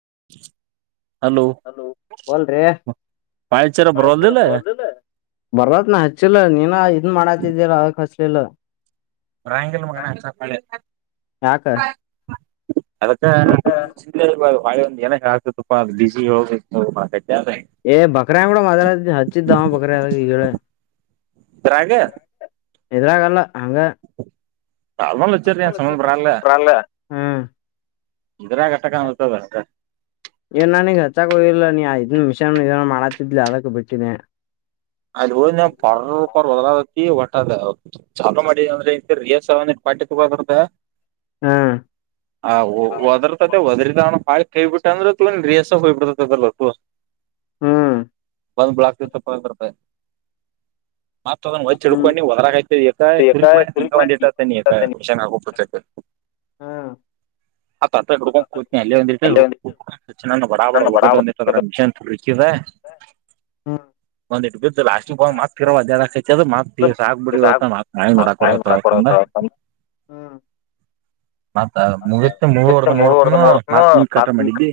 [unintelligible] Hello ಬೊಲ್ ರೆ ಪಾಳಚರ ಬಾಯ್ ಹಚ್ಚಿದರ ಬರೋದಿಲ್ಲ ಬರವಾಲ್ದ ಇಲ್ಲ ಬರ್ತತಿ ನ ಹಚ್ಚಿಲ್ಲ ನೀನ ಇದ [unintelligible] ಮಾಡಾತಿದ್ದಲ ತಿಲ್ಲ ಬಾಯಂಗಿಲ್ ಮಗನ ಸಪಳೆ ಯಾಕ ಅದಕ್ಕಬಾರದುಳೆ ಒಂದು ನ ಹಾಕತಪ್ಪಾ ಅ ಬಿಸಿ ಹೋಗ [unintelligible] ಏ ಬಕ್ರ ಕೂಡ ಮಾತಾಡಕತ್ತಿದೆ ಹಚ್ಚಿದ್ದಾವ ಬಕ್ರ ಹೇಳು ರಾಗ ಇದರಾಗಲ್ಲ ಹಂಗ ನಾರ್ಮಲ್ ಹಚ್ಚರಿ ಏನ್ ಅವಳ ಸಂಬಂಧ ಬರಲ್ಲ ಸರಿನ್್ರಲ್ಲ್ಮ [unintelligible] ಇದ್ರಾಗಟ್ಟಕಾಣತದ ಅಷ್ಟ. ಹಚ್ಚಕ್ ಹೋಗಿಲ ನೀ ಆ ಇದನ್ ಮಿಷನಿ ಏನ ಮಾಡತಿದ್ಲಿ ಅದಕ್ಕೆ ಬಿಟ್ಟಿನೆ. ಅಲ್ಲಿ ಹೋದಮ್ಯಾಗ ಪರ ಪರ ವದರತ್ತತಿ. ಒಟ್ಟ ಅದ ಚಾಲು ಮಾಡಿದ ಅಂದ್ರೆ ರಿಯಸ ಪಾಟಿಕ್ ಬಂದಾತ ಹ್ಮ್ ಹಾ ಒ ಓದರತತಿ ಒದರಿ ಬಾಳ ಕೈಬಿಟ್ಟ ಅಂದ್ರೆ ಒಂದ ರೇಸ್ ಹೋಗಿ ಬಿಡ್ತತ ಅದರದ ಅದು. ಹ್ಮ್ ಒಂದ್ ಬ್ಲಾಕ್ ಗೆ ಇಪ್ಪತನಾಕ್ ರುಪಾಯಿ. ಮತ್ತ್ ಅದ್ ಒದ್ ಹ್ಮ್ ಹ್ಮ್ ತಿಳಡ್ಕೊಂಡು ಹೊರಗ್ ಹಾಕಿ ಆಯತ ಸುರಿಗ ಹಂಗ ಒಂದ ಇತಿಷ [unintelligible] [unintelligible] ಆ ಹುಡ್ಕೊಂಡು ಕೂತನಿ ಅಲ್ಲಿಂದಿ ಹ ಅಲ್ಲೇ ಒಂದ ಬಡಾ ಬಡ ನನ್ನ ಹೋಗಿದಂದಿದ ಬಡ ಮಿಷನ್ [unintelligible] ಹ್ಮ್ ಒಂದಟ್ಟ ಬ [unintelligible] ರಾಜಕುಮಾರ್ [unintelligible] [unintelligible] ಮತ್ ಮುಗಿತ್ ಮುಗಿವರ್ದ [unintelligible] ನೋಡ್ತನು ನೋಡತೂ ಮತ್ ನೀ ಕಟ ಮಾಡಿದ್ದಿ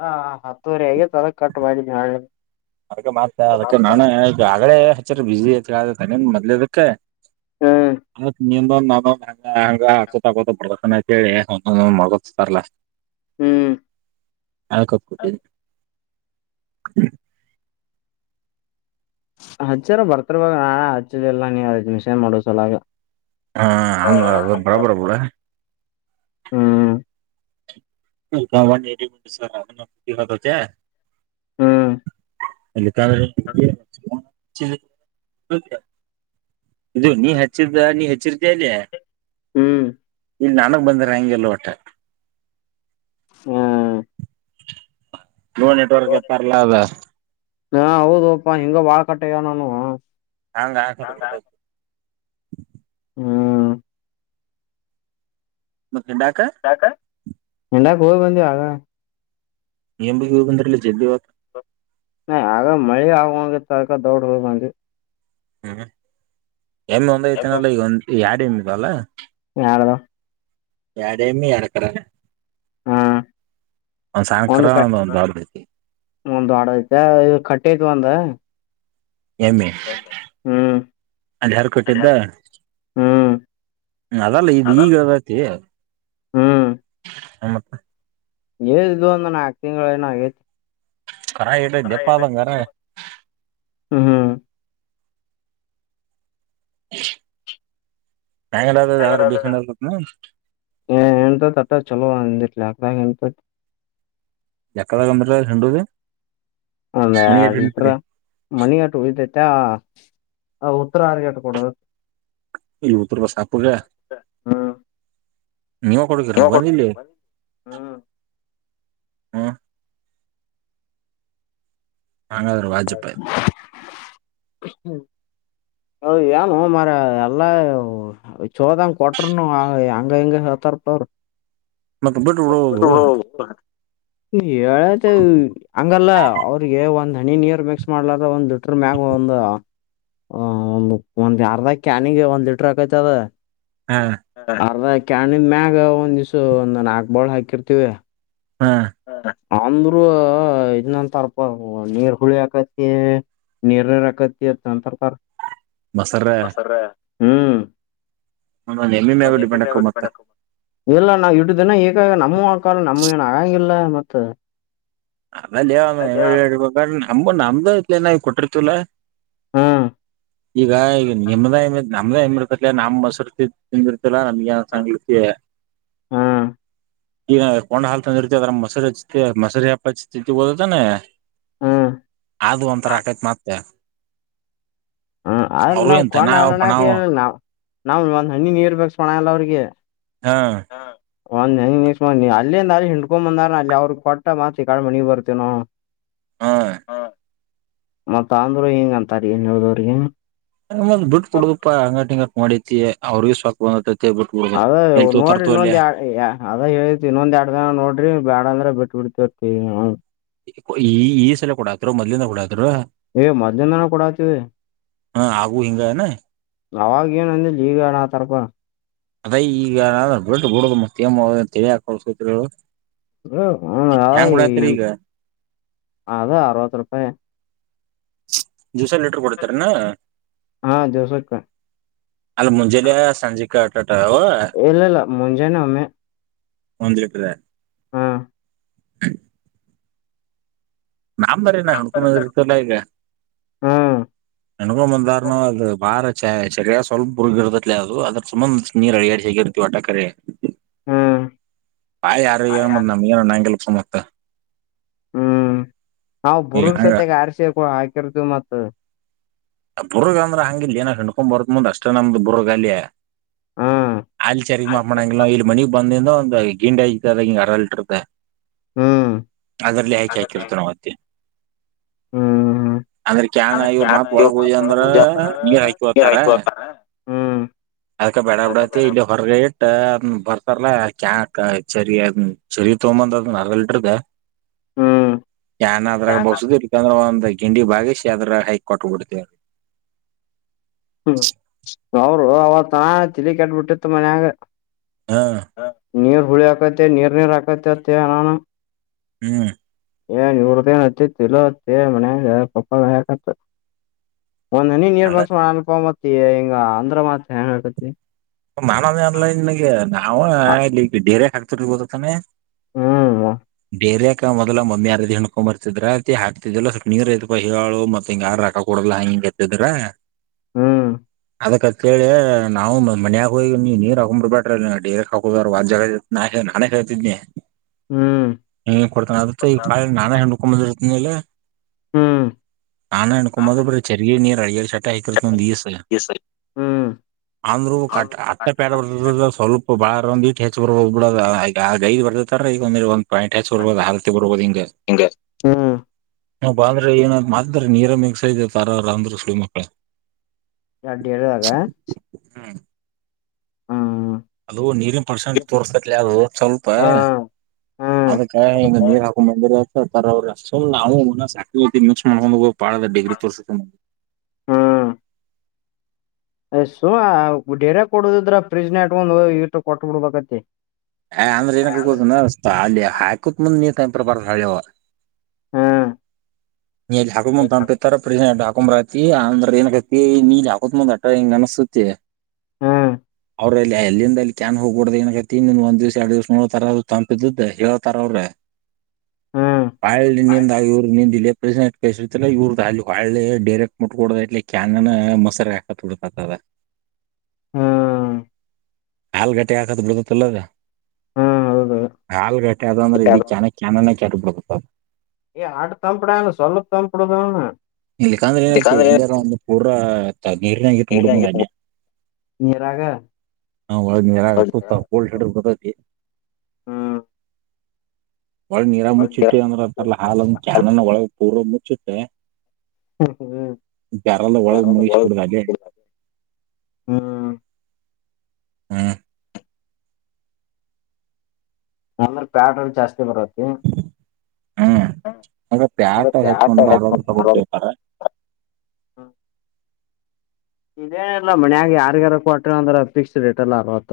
ಹಾ ಹತ್ತುವರೆ ಆಗೈತ್ತೆ ಅದಕ್ ಕಟ್ ಮಾಡಿದಿನಿ ಅಲ್ ಅದಕ್ಕೆ ಮತ್ತ ಅದಕ್ಕೆ ನಾನು ಹೇಳ್ದೆ ಆಗ್ಳೇ ಹಚ್ಚರಿ ಬಿಸಿ ಐತ್ ತಾನೇನ್ ಮದ್ಲದಕ್ಕೆ. ಹ್ಮ್ ಅ ನಿಿಯಿಂದ ನಾನ ಹಂಗ ಹಂಗ ಹಸತಕ ಪ್ರದರ್ಶನ ಆ [unintelligible] ಹೇಳಿ ಒಂದೊ ಮಳಗ್ಸಾರಲ್ಲ. ಹ್ಮ್ ಅಕಟ್ಟ. ಹಚ್ಚಾರ ಬರ್ತರ್ವ ನಾ ಹಚ್ಚಿದ ಎಲ್ಲ ನೀಯತ ಮಿಷನ್ ಮಾಡೋ ಸೊಲಾಗ. ಹಾ ಅ ಅ ಬರಬರಬುಡ. ಹ್ಮ. ಗ ಎ ಹ್ಮ್ ಕ [unintelligible] ಇದು ನೀ ಹಚ್ಚಿದ ನೀ ಹೆಚ್ಚಿರ್ತೀಯಾ ಅಲ್ಲಿ. ಹ್ಮ್ ಹ್ಮ್ ಇಲ್ಲಿ ನನಗ್ ಬಂದಾರ ಹಂಗೆಲ್ಲ ಹೊಟ್ಟೆ. ಹ್ಮ್. ನೋ ನೆಟ್ವರ್ಕ್ ಎತ್ತಾರಲ್ಲ ಅದ. ಹಾ ಹೌದುಪ್ಪಾ ಹೆಂಗೋ ಬಾಳ ಕಟ್ಟ ಆಗವೇ ನನ್ನವು. ಹಂಗ ಹಲ್ಡ್ತ. ಹ್ಮ. ಮತ್ತ್ ಉಂಡಾಕ. ಉಣ್ಣಕ್ಕೆ ಹೋಗಿ ಬಂದೇ ಆಗಲೇ. ಏನ್ ಬಗಿ ಹೋಗ ಬಂದ್ರಲ್ಲ ಜಲ್ದಿ ಇವತ್ತು ನ ಆಗ ಮಳೆ ಆಗೋಗತ್ಕ ದೊಡ್ ಹೋಗಾಂದ್ರಿ. ಹ್ಮ್ ಎಮ್ಮ ಒಂದೈತನಲ್ಲ ಈಗ ಎಡ ಎಮ್ಮೆ ಇದಾವನಲ್ ಯಾರದಾ ಎಡ ಎಮ್ಮಿ ಎಡ ಕರ ಹ್ಮ ಒಂದ್ ಸಾಣ್ ಕರ ಒಂದ ಒಂದ್ ದೊಡ್ಡದ ಐತಿ ಒಂದು ದೊಡ್ಡದ ಐತೆ ಇದು ಕಟ್ಟಿಐತ್ ಒಂದ ಎಮ್ಮೆ ಹ್ಮ್ ಅದ ಯಾರ್ ಕಟ್ಟಿದ್ದ ಹ್ಮ್ ಅದಲ್ಲ ಇದು ಈಗ ಇಲದತಿ ಹ್ಮ್ ಹ ಮತ್ತ ಏಳು ಇದು ಒಂದು ನಾಲ್ಕು ತಿಂಗಳ ಏನ ಆಗೈತಿ ಕರ ಇಡ ದೆಪ್ಪ ಆದಂಗಾರ ಹ್ಮ ಹ್ಮ್ [inaudible] ಹ್ಯಾಂಗಲ ಯಾವ್ರ ಬೇಕಂಡ ಏಂತ ತಟ್ಟ ಚಲೋಂದ ಇಟ್ಲ ಅಕದ ಎಂಂತ ಎಕ್ಕದ ಗ ಮರ ಹೆಡೂದ ಒಂದ್ ಎರಡ್ ಲಿಟ್ರ ಮನಿ ಆಟ ಉಳಿದೈತ ಹ ಉತ್ತರ ಅರ್ಗೆಟ್ ಕೊಡೋ [unintelligible] ಸಾಪ್ಪುಗ ಹ್ಮ್ ನೀವ ಕೊಡುಕರನು ಬಂದಲ್ಲಿ ಹ್ಮ ಅಂಗಾದರ ವಾಜಪಾಯಿ [inaudible] ಹೌದ ಏನು ಮರ ಎಲ್ಲ ಚೋದಂಗ ಕೊಟರುನು ಹಂಗ ಹಿಂಗ ಹೇತಾರ [unintelligible] ಮತ್ತೆ ಬಿಡ್ ಹೋಗುವ ಹೇಳತೆೇ ಹಂಗಲ್ಲ ಅವ್ರಿಗೆ ಒಂದ್ ಹಣಿ ನೀರು ಮಿಕ್ಸ್ ಮಾಡ್ಲಾರ ಒಂದು ದುಡ್ ಮಗಂದ ಹ ಒ ಒಂದ್ ಯಾರದಾಗ ಕ್ಯಾನಿಗೆ ಒಂದ್ ಲೀಟ್ರ ಆಕೈತ ಅದ ಹಾ ಅರ್ಧಕಣ ಮ್ಯಾಗ ಒಂದ್ ದ್ ಒಂದ್ ನಾಕ್ ಬಾಳ್ ಹಾಕಿರ್ತಿವಿ ಹಾ ಅಂದ್ರೂ ಇದನಂತರ್ಪ ನೀರ್ ಹುಳಿ ಆಕತ್ ನಿರ್ನಯರಾಕತ ನಂತರ ಪ ಮಸರ ಹಾಂ ಹ ಹೆಮ್ಮಿ ಮ್ಯಾಗ ಡಿಪೆಂಡ್ ಹಕ ಮತ್ತ ಇಲ್ಲ ನಾವು ಇಟ್ಟನ ಈಗಾಗ ನಮ್ಮೂ ಆಕಲ್ಲ ನಮ್ಮ ಏನ್ ಆಗಂಗಿಲ್ಲ ಮತ್ತ ಅದಲ್ಲಿವ ನಮ ನಮ್ದು ಇಲನಾವ ಕೊಟ್ಟಿರ್ತಿಲ್ಲ ಹ್ಮ್ ಈಗ ಈಗ ನಿಮ್ದ ಹೆ ನಮ್ದ ಹೆಮಿರ್ತತ್ಲ ನಮ್ಮ್ ಮಸರ್ತಿ ತಿಂದಿರ್ ಲ್ಲ ನಮಗೆ ಸಾಂಗಕ್ಕೆ ಹ್ಮ್ ಈಗ ಕೊನಾ ಹಾಲ್ ತಂದ ಇರ್ತಿ ಅದ್ರ ಮೊರಿ ಹಚ್ ಮಸರಿ ಹಪ್ಪಚ್ತತಿ ಓದದಾನೆ ಹ್ಮ್ ಆದದು ಒಂತರ ಆಕೈತ್ ಮತ್ತೆ ಹ್ಮ ಅದ ಅವರು ನಾವ್ ಏನ್ ದನ ಕೊನಾ ಹರಣಕ ಪಣಾವ್ ನಾವ ನಾವ್ ಒಂದ್ ಹಣ್ಣಿ ನೀರ್ ಬೇಕಕ್ ಸೋಣ ಎಲ್ಲ ಅವ್ರಿಗೆ ಹಾ ಒಂದ್ ನನ್ ನಿಸ್ನೀ ಅಲ್ಲಿಂದ ಅಲ್ಲಿ ಹಿಂಡ್ಕೊ ಬಂದಾರ ಅಲ್ಲಿ ಅವ್ರಗ್ ಕೊಟ್ಟ ಮಾತ್ ಕಳ ಮನಿಗ್ ಬರ್ತೇನೋ [inaudible] ಹ ಮತ್ತ ಆಂಧ್ರ ಹೆಗ ಅಂತಾರ ಏನ್ ಹೇಳ್ದವ್ರಿಗೆ ನಂದ್ ಬಿಟ್ಟ ಕು ಕೊಡುದಪ್ಪಾ ಅಂಗಡಿ ಹಿಂಗಟ್ಟ ಮಾಡಿತಿ ಅವ್ರಗ ಸಾಕ್ ಬಂದ್ತಿ ಅದ ನೋಡ್ರಿ ಇನ್ನೊಂದ್ ಎ ಅದ ಹೇಳು ಇನ್ನೊಂದ್ ಎರಡ್ ದಿನ ನೋಡ್ರಿ ಬ್ಯಾಡ ಅಂದ್ರ ಬಿಟ್ಟ ಹ ಹ ಈ ಈ ಸಲ ಕೊಡತ್ರು ಮೊದ್ಲಿಂದ ಕೊಡಾದರು ಏ ಮಧ್ಯಾಹ್ನನ ಕೂಡ ಆತವಿ ಹಾ ಆಗು ಹಿಂಗನೆ ಅವಾವಾಗ ಏನ ಅಂದ್ರೆ ಲೀಗಡ ಆ ತರ್ಪ ಅದೇ ಈಗ ಬಿಟ್ಟು ಬಿಡುದು ಮತ್ತಮ ತಿಳಿ ಹಾಕಳ ಸೂತ್ರಗಳು ಹ ಹ ಅ ಅಾ ಅರವತ್ತು ರೂಪಾಯಿ ದಿವಸ ಲೀಟರ್ ಕೊಡ್ತಾರನಾ ಹಾ ದಿವ್ಸಕ್ಕ ಅಲ್ಲ ಮುಂಜಾಲಯ ಸಂಜೆ ಕಾಟ್ ಇಲ್ಲಲ್ಲ ಮುಂಜಾನೆಒಮ್ಮೆ ಒಂದಿದ್ರೆ ಹಾ [inaudible] ನಾನ್ ಬರೀ ನ ಹಾ ಹುಡ್ಕೊತಲ್ಲ ಈಗ ಹ್ಮ್ ನನಗೂ ಮಂದರ್ನು ಭಾರ [unintelligible] ಸ್ವಲ್ಪ ಆದ್ರ ಸಂಬಂಧ ನೀರು [unintelligible] [unintelligible] ಆಟಾಕರಿ ಹ್ಮ್ ಬಾಯ ಯಾರು ಏನ ಮ ನಮ್ ಏನ ನಂಗೆ ಮತ್ತ [unintelligible] ನಾವವು ಈಗ ಬುರ್ಗ್ ಹಂಗ ಸತೆಗ್ ಆರ್ಸಿ ಹಾಕಿರ್ತಿವಿ ಮತ್ ಬುರ್ಗ್ ಅಂದ್ರ ಹಂಗಿಲ್ಲ ಏನ ಹಣ್ಕೊಂಡ್ ಬರತ್ ಮುಂದ್ ಅಷ್ಟೇ ನಮ್ದು ಬುರ್ಗ ಅಲ್ಲಿ ಹ್ಮ್ ಅಲ್ ಚರಿಗ ಹ್ಮ್ ಮಾಪಣಂಗಲ್ಲ ಇಲ್ ಮನಿ ಬಂದಿಂದ ಒಂದು ಗಿಂಡಿ ಹತದಾಗ ಹಿಂಗಗೆ ಅರಲ್ಟ್ಟಿರ್ತ ಹ್ಮ್ ಅದ್ರಲ್ಲಿ ಹಾಕೆ ಹಾಕಿರ್ತ ನಾವ್ತ್ತೆ ಹ್ಮ್ ಅಂದ್ರೆ ಕಾನ ಇವ್ರ ಮಾ ಒಳ ಉಯ್ಯು ಅಂದ್ರ ನೀರ್ ಹಾಕಿ ಹೋತಾರ ಅದ್ಕ ಬೇಡ ಬಿಡತಿ ಇಲ್ಲಿ ಹೊರಗ ಇಟ್ಟ ಬರ್ ಚಾಕಾ ಚರಿ ಚರಿ ತಗೊಂದದ ಅರ್ದ ಲಿಟರ್ದ ಅದ್ರಾಗ ಬೋಸದ ಇಕಂದ್ರೆ ಒಂದ ಗಿಂಡಿ ಬಾಗೇಶಿ ಅದ್ರ ಹೈಕ್ ಕೊಟ್ಟಬಡ್ತೇವಿ ಅವರು ಅವತ್ತನ ತಲಿ ಕೆಟ್ಬಿಟ್ಟಿತ್ತು ಮನ್ಯಾಗ ಹಾ ನೀರ ಹುಳಿ ಹಾಕತೆ ನೀರ್ ನೀರು ಹಾಕತ ಅನಾನ ಹ್ಮ್ ಏನ್ ಇವ್ರ್ದೆನ್ [unintelligible] ಮನ್ಯಾಗ ಒಂದ್ನ ನೀರ್ ಅದ ಬಾಕ್ಸ್ ಮಾಡಪ ಮತ್ ಹಿಂಗ ಅಂದ್ರ ಮತ್ ಹೆಂಗ ಹಾಕತಿ ಮಾನನೇ ಅನ್ಲ್ಲ ನಿನ್ಗೆ ನಾವವು ಇಲ್ಲಿ ಡೇರೆ ಹಾಕ್ತರಿಬದತಾನೆ ಹ್ಮ್ ಏರಿಯಕ ಮೊದಲ ಮಮ್ಮಿಾರ ಹಣಕೊಂಡ್ಂಬರ್ತಿದ್ರ ಅ ಹಾತಿದಲ್ಲ ಸ್ವಲ್ಪ ನೀರ್ ಇಡ್ಕೊ ಹೇಳು ಮತ್ತಿ ಹಿಂಗ ಯಾರ ರೊಕ್ಕ ಕೊಡ ಎಲ್ಲಾ ಹಿಂಗೆ ಎತ್ತಿದ್ರ ಹ್ಮ್ ಅದಕ್ಕ ಕೆಳಿ ನಾವು ಮ ಮನ್ಯಾಗ ಹೋಗಿ ನೀರ್ ಹಾಕ್ ಬಿಡ್ಬಟ್ರಡೇಕ್ ಹಕೋದ ವಜ್ಜ ನಾ ನಾನ ಹೇಳ್ತಿದನಿ ಹ್ಮ್ ಹ ಕೊಡ್ತಾನ ಅದ ಈ ಕಾ ನಾನಾ ಹೆಂಡಕೊದಿರತ್ತ ಮೇಲೆ ಹ್ಮ್ ನಾನ ಹಣ್ಕೊದು ಬ್ರ ಚರ್ಗಿ ನೀರ್ ಅಳಿಯ ಶಟ್ಟ ಹಕರ್ತ್ತ ಒಂದ್ ದಿವಸ ಅಂದ್ರರು ಕ ಅಟ್ಟ ಪೇಡ ಬರ್ತ ಸ್ವಲ್ಪ ಬಾಳ ಒಂದಟ್ ಹೆಚ್ಚ ಬ ಬಿಡದ ಈಗ ಗೈದ ಬರ್ದತ ಈಗಂದಿ ಪೇಂಟ್ ಹಚ್ಚಿ ಬರ್ಬೋದು ಹತಿ ಬರ್ಬೋದು ಹಿಂಗ ಹ್ಮ್ ನ ಬಾಂದ್ರೆ ಏನ್ ನೀರ ಮಿಕ್ಸ್ ಇದ ತಾರರ ಅಂದ್ರ [unintelligible] ಹೆಡ್ ಹೇಳರೆ ಅದು ನೀರಿನ ಪರ್ಶನ್ ತೋರ್ಸ್ತತ್ಲಿ ಅದು ಸ್ವಲ್ಪ ಹಾ ಹ್ಮ್ ಅದಕ್ಕ ನೀರ್ ಹಾಕೊಂಡ್ ಬಂದಿರರ ಅವ್ರರು ಸು್ ನಾವು ಮನ ಸಾಕಿ್ವಿ ಮಿಕ್ಸ್ ಮಾಡಕೊಂಡು ಭಾಳ ಅಂದ್ರ ಡಿಗ್ರಿ ತೋರ್ಸ್ತೀನಿ. ಏ ಸುಮ ಡೇರ್ಯಾಗ್ ಕೊಡುದಿದ್ರ ಫ್ರಿಜ್ ನಾಗ್ ಇಟ್ಕೊಂಡ್ ಹೋಗಿ ಇಟ್ಟ ಕೊಟ್ಟ ಬಿಡೋದ್ ಆಗತೈತಿ. ಹೇ ಅಂದ್ರ ಏನ ಆಕ್ಕೆತ್ ಗೊತ್ತೆನ್ ಸ್ಥ ಅಲ್ಲಿ ಹಾಕೂತ ಮುಂದ್ ನೀರ್ ಕಂಡಿರಬಾರ್ದ ಹೊಳ್ಳಿ ಅವ. ಹ್ಮ ನೀ ಅಲ್ಲಿ ಹಾಕೋಮುಂದ ತಂಪ ಇತ್ತ ಅಂದ್ರ ಫ್ರಿಡ್ಜ್ನಾಗ್ ಅಷ್ಟ ಹಾಕೊಂಡ್ ಅಂದ್ರೆ ಏನಕತ್ತ ನೀಲಿ ಹಾಕೋತ್ ಮುಂದ್ ಅಟ್ಟ ಹಿಂಗ್ ಅನಸುತ್ತೇ ಹ್ಮ್ ಅವ್ರ ಇ ಎಲ್ಲಿಂದ ಅಲ್ಲಿ ಕ್ಯಾನ್ ಹೋಗ್ಬಡ ನಕ ಹತ್ತತಿಂದ್ ದಿವಸ ಎಡು ದ್ಸ ನೋತಾರ ತಂಪಿದದು ಹೇಳ್ತಾರ ಅವ್ರೆ ಹ್ಮ್ ಪಾಯಲ್ಲಿ ನಂದಾಗಿ ಇವರು ನಂದಿಲ್ಲ ಕ ಇವ್ರದ ಅಲ್ಲಿ ಒಳ್ಳೆ ಡರೆಕ್ಟ್ ಮುಟ್ಕಡ ಇಲಿ ಕ್ಯಾಂಗ ಮೊಸರ ಹಾಕತ್ಡದ ಹ್ಮ್ ನಲ್ಗಟೇ ಹಕತಾ ಬಿಡ್ತಾದ ಇಲ್ಲ ಅದು ಹೌದು ಹಾಲ್ಗಟ್ಟೆ ಅದು ಅಂದ್ರೆ ಇಡೀ ಕಾನ ಕಾನನ ಕೆರ್ಬತ್ತ ಅದು ಏ್ ಆಡ್ ತಂಪಡ ಸಲ್ಲ ತಂಪುಡ ಅವ್ನು ಇಲ್ಲಿಕಂದ್ರೆ ಏನೈತಿ ಎಲ್ಲಾರ ಒಂದು ಪೂಡ್ರ ನೀರಿನಗಿತ್ತು ಬಿಡ ನೀರ್ನಾಗ ಇಟ್ಟ ಅಲ್ಲಿಯ ನೀರಾಗ ನಾ ಒಳ ನೀರಾಗ ಹಕ್ಕೊತ್ತ ಕೋಲ್ಡ್ [unintelligible] ಬತ್ತತ್ತಿ [inaudible] ಹ್ಮ್ ಒಳಗ್ ನೀರಾಗ ಮುಚ್ಚಿಟ್ಟೆ ಅಂದ್ರ ಅಂತಾರಲಾ ಹಾಲನ್ನ ಕ್ಯಾನನ್ ಒಳಗ ಪೂರಾ ಮುಚ್ಚಿಟ್ಟಿ ಹ್ಮ್ ಹ್ಮ್ ಬ್ಯಾರೆಲ್ಲದಾಗ್ ಒಳಗ ಮುಳುಗಿಸಬಿಡೋದ ಅಲ್ಲೇ. [unintelligible] ಹ್ಮ ಅಂದ್ರ ಫ್ಯಾಟ್ ಅಲ್ಲಿ ಜಾಸ್ತಿ ಬರ್ತೈತಿ. ಹ್ಮ್ ಹಂ ಅದ ಪ್ಯಾಟ ಫ್ಯಾಟ್ ಹಚ್ಕೊಂಡ್ರ ಹೆಚ್ಚ್ ಅರಾಮ್ ತಗೊಡ್ತಿರ್ತಾರ [unintelligible] ಹ [inaudible] ಇದೇನ ಇಲ್ಲ ಮನ್ಯಾಗ ಯಾರಿಗರಾ ಕೊಟ್ರ ಅಂದ್ರ ಫಿಕ್ಸ್ಡ್ ರೇಟ್ ಲಾ ಆರ್ವತ್ತ.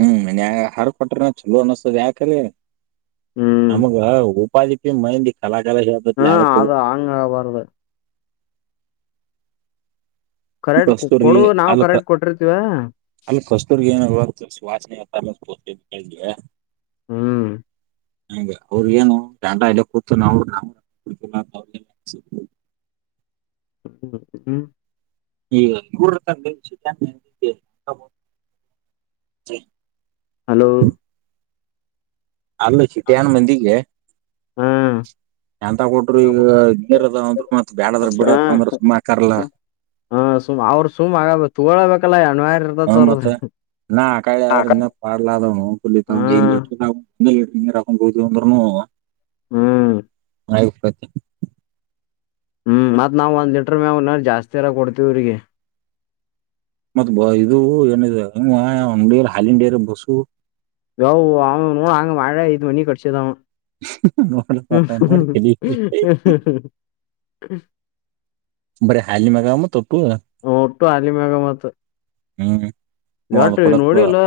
ಹ್ಮ ಮನ್ಯಾಗ ಹರದ ಕೊಟ್ರನ ಚಲೋ ಅನಸ್ತದ್ ಯಾಕ್ ಅಲೆ ಹ್ಮ್ ನಮಗ ಉಪ್ಪಾದಿಪಿ ಮಂದಿ ಕಲಾಕಲ ಹೇಳ್ತದ ಹಾ ಅದಕ್ಕ ಅದ ಹಂಗ ಆಗಬಾರ್ದು ಕರೆಕ್ಟ್ ಕಸ್ತೂರಿ ಕೊಡು ನಾವು ಅಲ್ಲಕ್ ಕರೆಕ್ಟ್ ಕೊಟ್ಟಿರ್ತೀವ ಅಲ್ಲ ಕಸ್ತೂರ್ಗೆ ಏನ ಗೊತ್ತ್ ಸುವಾಸನೆ [unintelligible] ಹ್ಮ್ ಹ ಅವ್ರಿಗ ಏನು [unintelligible] ಇಲ್ಲ ಕೂತು ನಾವನು [unintelligible] [unintelligible] ಹ್ಮ ಹ್ಮ್ ಹ್ಮ್ ಹ್ಮ್ [unintelligible] ಹಲೋ ಅಲ್ಲ ಸಿಟ್ಯಾನ್ ಮಂದಿಗೆ ಹಾ ಎಂತ ಕೊಟ್ಟರು ಈಗ [unintelligible] ಅದಾವ ಅಂದ್ರು ಮತ್ ಬ್ಯಾಡದ್ರ ಬಿಡ ಹಾ ಅಂತ್ ಅಂದ್ರ ಸುಮ್ಮ ಅಕ್ಕಾರ್ ಅಲಾ. ಹಾ ಸುಮ್ ಅವ್ರು ಸುಮ್ ಆಗ್ ತೊಗೊಳಬೇಕ್ ಯಾ ಹ ಮತ್ತ ನಾ ಆಕಳಿ ಹಾ ಆದ್ರ ಇನ್ನ ಪಾಡ್ಲ ಮತ್ತ್ [unintelligible] ಹ್ಮ್ ಇನ್ನ ಈಟ್ ನೀರ್ ಹಾಕೊಂಡ್ ಹೋದ್ವಿ ಅಂದ್ರೂನು ಹ್ಮ್ ಆಗಿ ಹೊಕ್ಕೇತಿ. ಹ್ಮ್ ಮತ್ತ ನಾವ ಒಂದ ಲೀಟರ್ ಮ್ಯಾಲ ಅವ್ನ ಜಾಸ್ತಿ ಅರ ಕೊಡ್ತಿವಿ ಅವ್ರಿಗಿ. ಮತ್ ಬ ಇದೂ ಏನ ಇದ ಹೂಂ ಯಾ ಅಂಗಡಿಯಲ್ಲಿ ಹಾಲಿನ್ ಡೈರಿ ಬಸ್ಸು ಯವ್ವಾ [unintelligible] ಹಂಗ್ ಮಾಡೆ ಇಟ್ಟ ಮನಿ ಕಟ್ಟಸಿದ ಅವ. ನೋಡ್ಲಕ್ ಹ್ಮ್ ಮತ್ತ ಹ್ಮ ನೋಡಿ ತಲಿ ಹ್ಮ ಹ್ಮ ಹ್ಮ ಬರೆ ಹಾಲಿನ ಮ್ಯಾಗ ಮತ್ತ್ ಹ ಒಟ್ಟು ಹಾಲಿನ ಮ್ಯಾಗ ಮತ್ ಎಟ್ಟ ನೋಡಿಇಲ್ಲೋ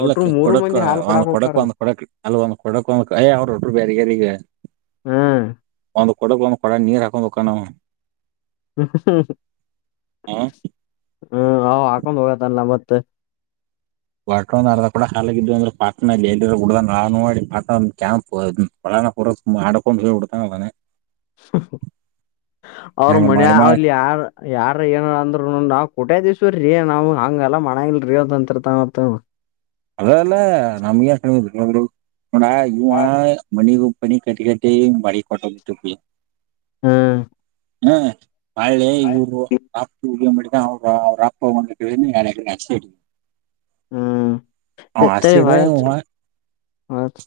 ಅಲ್ಲಕ ಕೊಡಕ್ ಒಂದ್ ಕೊಡಕ್ ಒಂದ್ ಕೊಡಕ್ ಅಲ್ ಒಂದ್ ಕೊಡಕ್ ಒಂದ ಅಯ್ಯ ಅವ್ರ ಒಟ್ಟು ಬ್ಯಾರೆ ಆಗ್ಯಾರ್ ಈಗ. ಹ್ಮ್ ಒಂದು ಕೊಡಕ್ ಒಂದು ಕೊಡ ನೀರ್ ಹಾಕೊಂಡ ಹೊಕ್ಕನ್ ಅವ. ಹ್ಮ್ ಹ್ಮ್ ಅವ ಹಾಕೊಂಡ್ ಹೋಗತಾನ್ಲಾ ಮತ್ತ ತ್ತ ವಾ್ರ ಒಂದ ಅರ್ ಕೂ ಹಾಲಾಗಿದ್ವಿ ಅ್ರೆ ಪಾತ್ರ ಹಡ್ದ ನಾ ನೋಡಿ ಪಾ ಕ್ಯಾಂಪ್ ಪುರ ಮಾಡಕೊಂಡ್ ಹಿಡ್ತಾನದಾನ ಹ್ಮ್ ಹ್ಮ್ ಅವ್ರ ಹಂಗ ಮನ್ಯಾ ಮಾಡಿ ಮಾಡಿ ಅಲ್ಲಿ ಯಾರ ಯಾರ ಏನಾರ ಅಂದ್ರ ನಾವ್ ಕೋಟ್ಯಾದೀಶ್ವರಿ ನಾವ್ ಹಂಗೆಲ್ಲ ಮಡಾಂಗಿಲ್ಲಾರಿ ಅಂತ್ ಅಂತಿರ್ತಾನ ಅಂತ ಅವ. ಅದ ಅಲ್ಲ ನಮ್ಗೇನ ಕಡಿಮ್ ಬಿದ್ದುದ ಬಿಡು ಗುರು ನೋಡ್ ಇವ ಮನಿಗ್ ಒಬ್ಬೊ ಮನಿ ಕಟ್ಟಿ ಕಟ್ಟಿ ಹಿಂಗ್ ಬಾಡಗಿ ಕೊಟ್ಟ [unintelligible] ಹ್ಮ್ ಹ ಆಳೆ ಈಗ ಇವರ ಅಪ್ಪ [unintelligible] ಏ ಅವ್ರ ಅವ್ರ ಅಪ್ಪ ಒಂದ ಕಡೆ ಏನ್ ಯಾಡ್ ಕಡೆ [unintelligible] ಹ್ಮ್ ಏ ತಡಿ ಹೊಳ್ಳಿ ಇವ ಹಚ್ಚ ಹೊಳ್ಳಿ ಹಚ್ಚ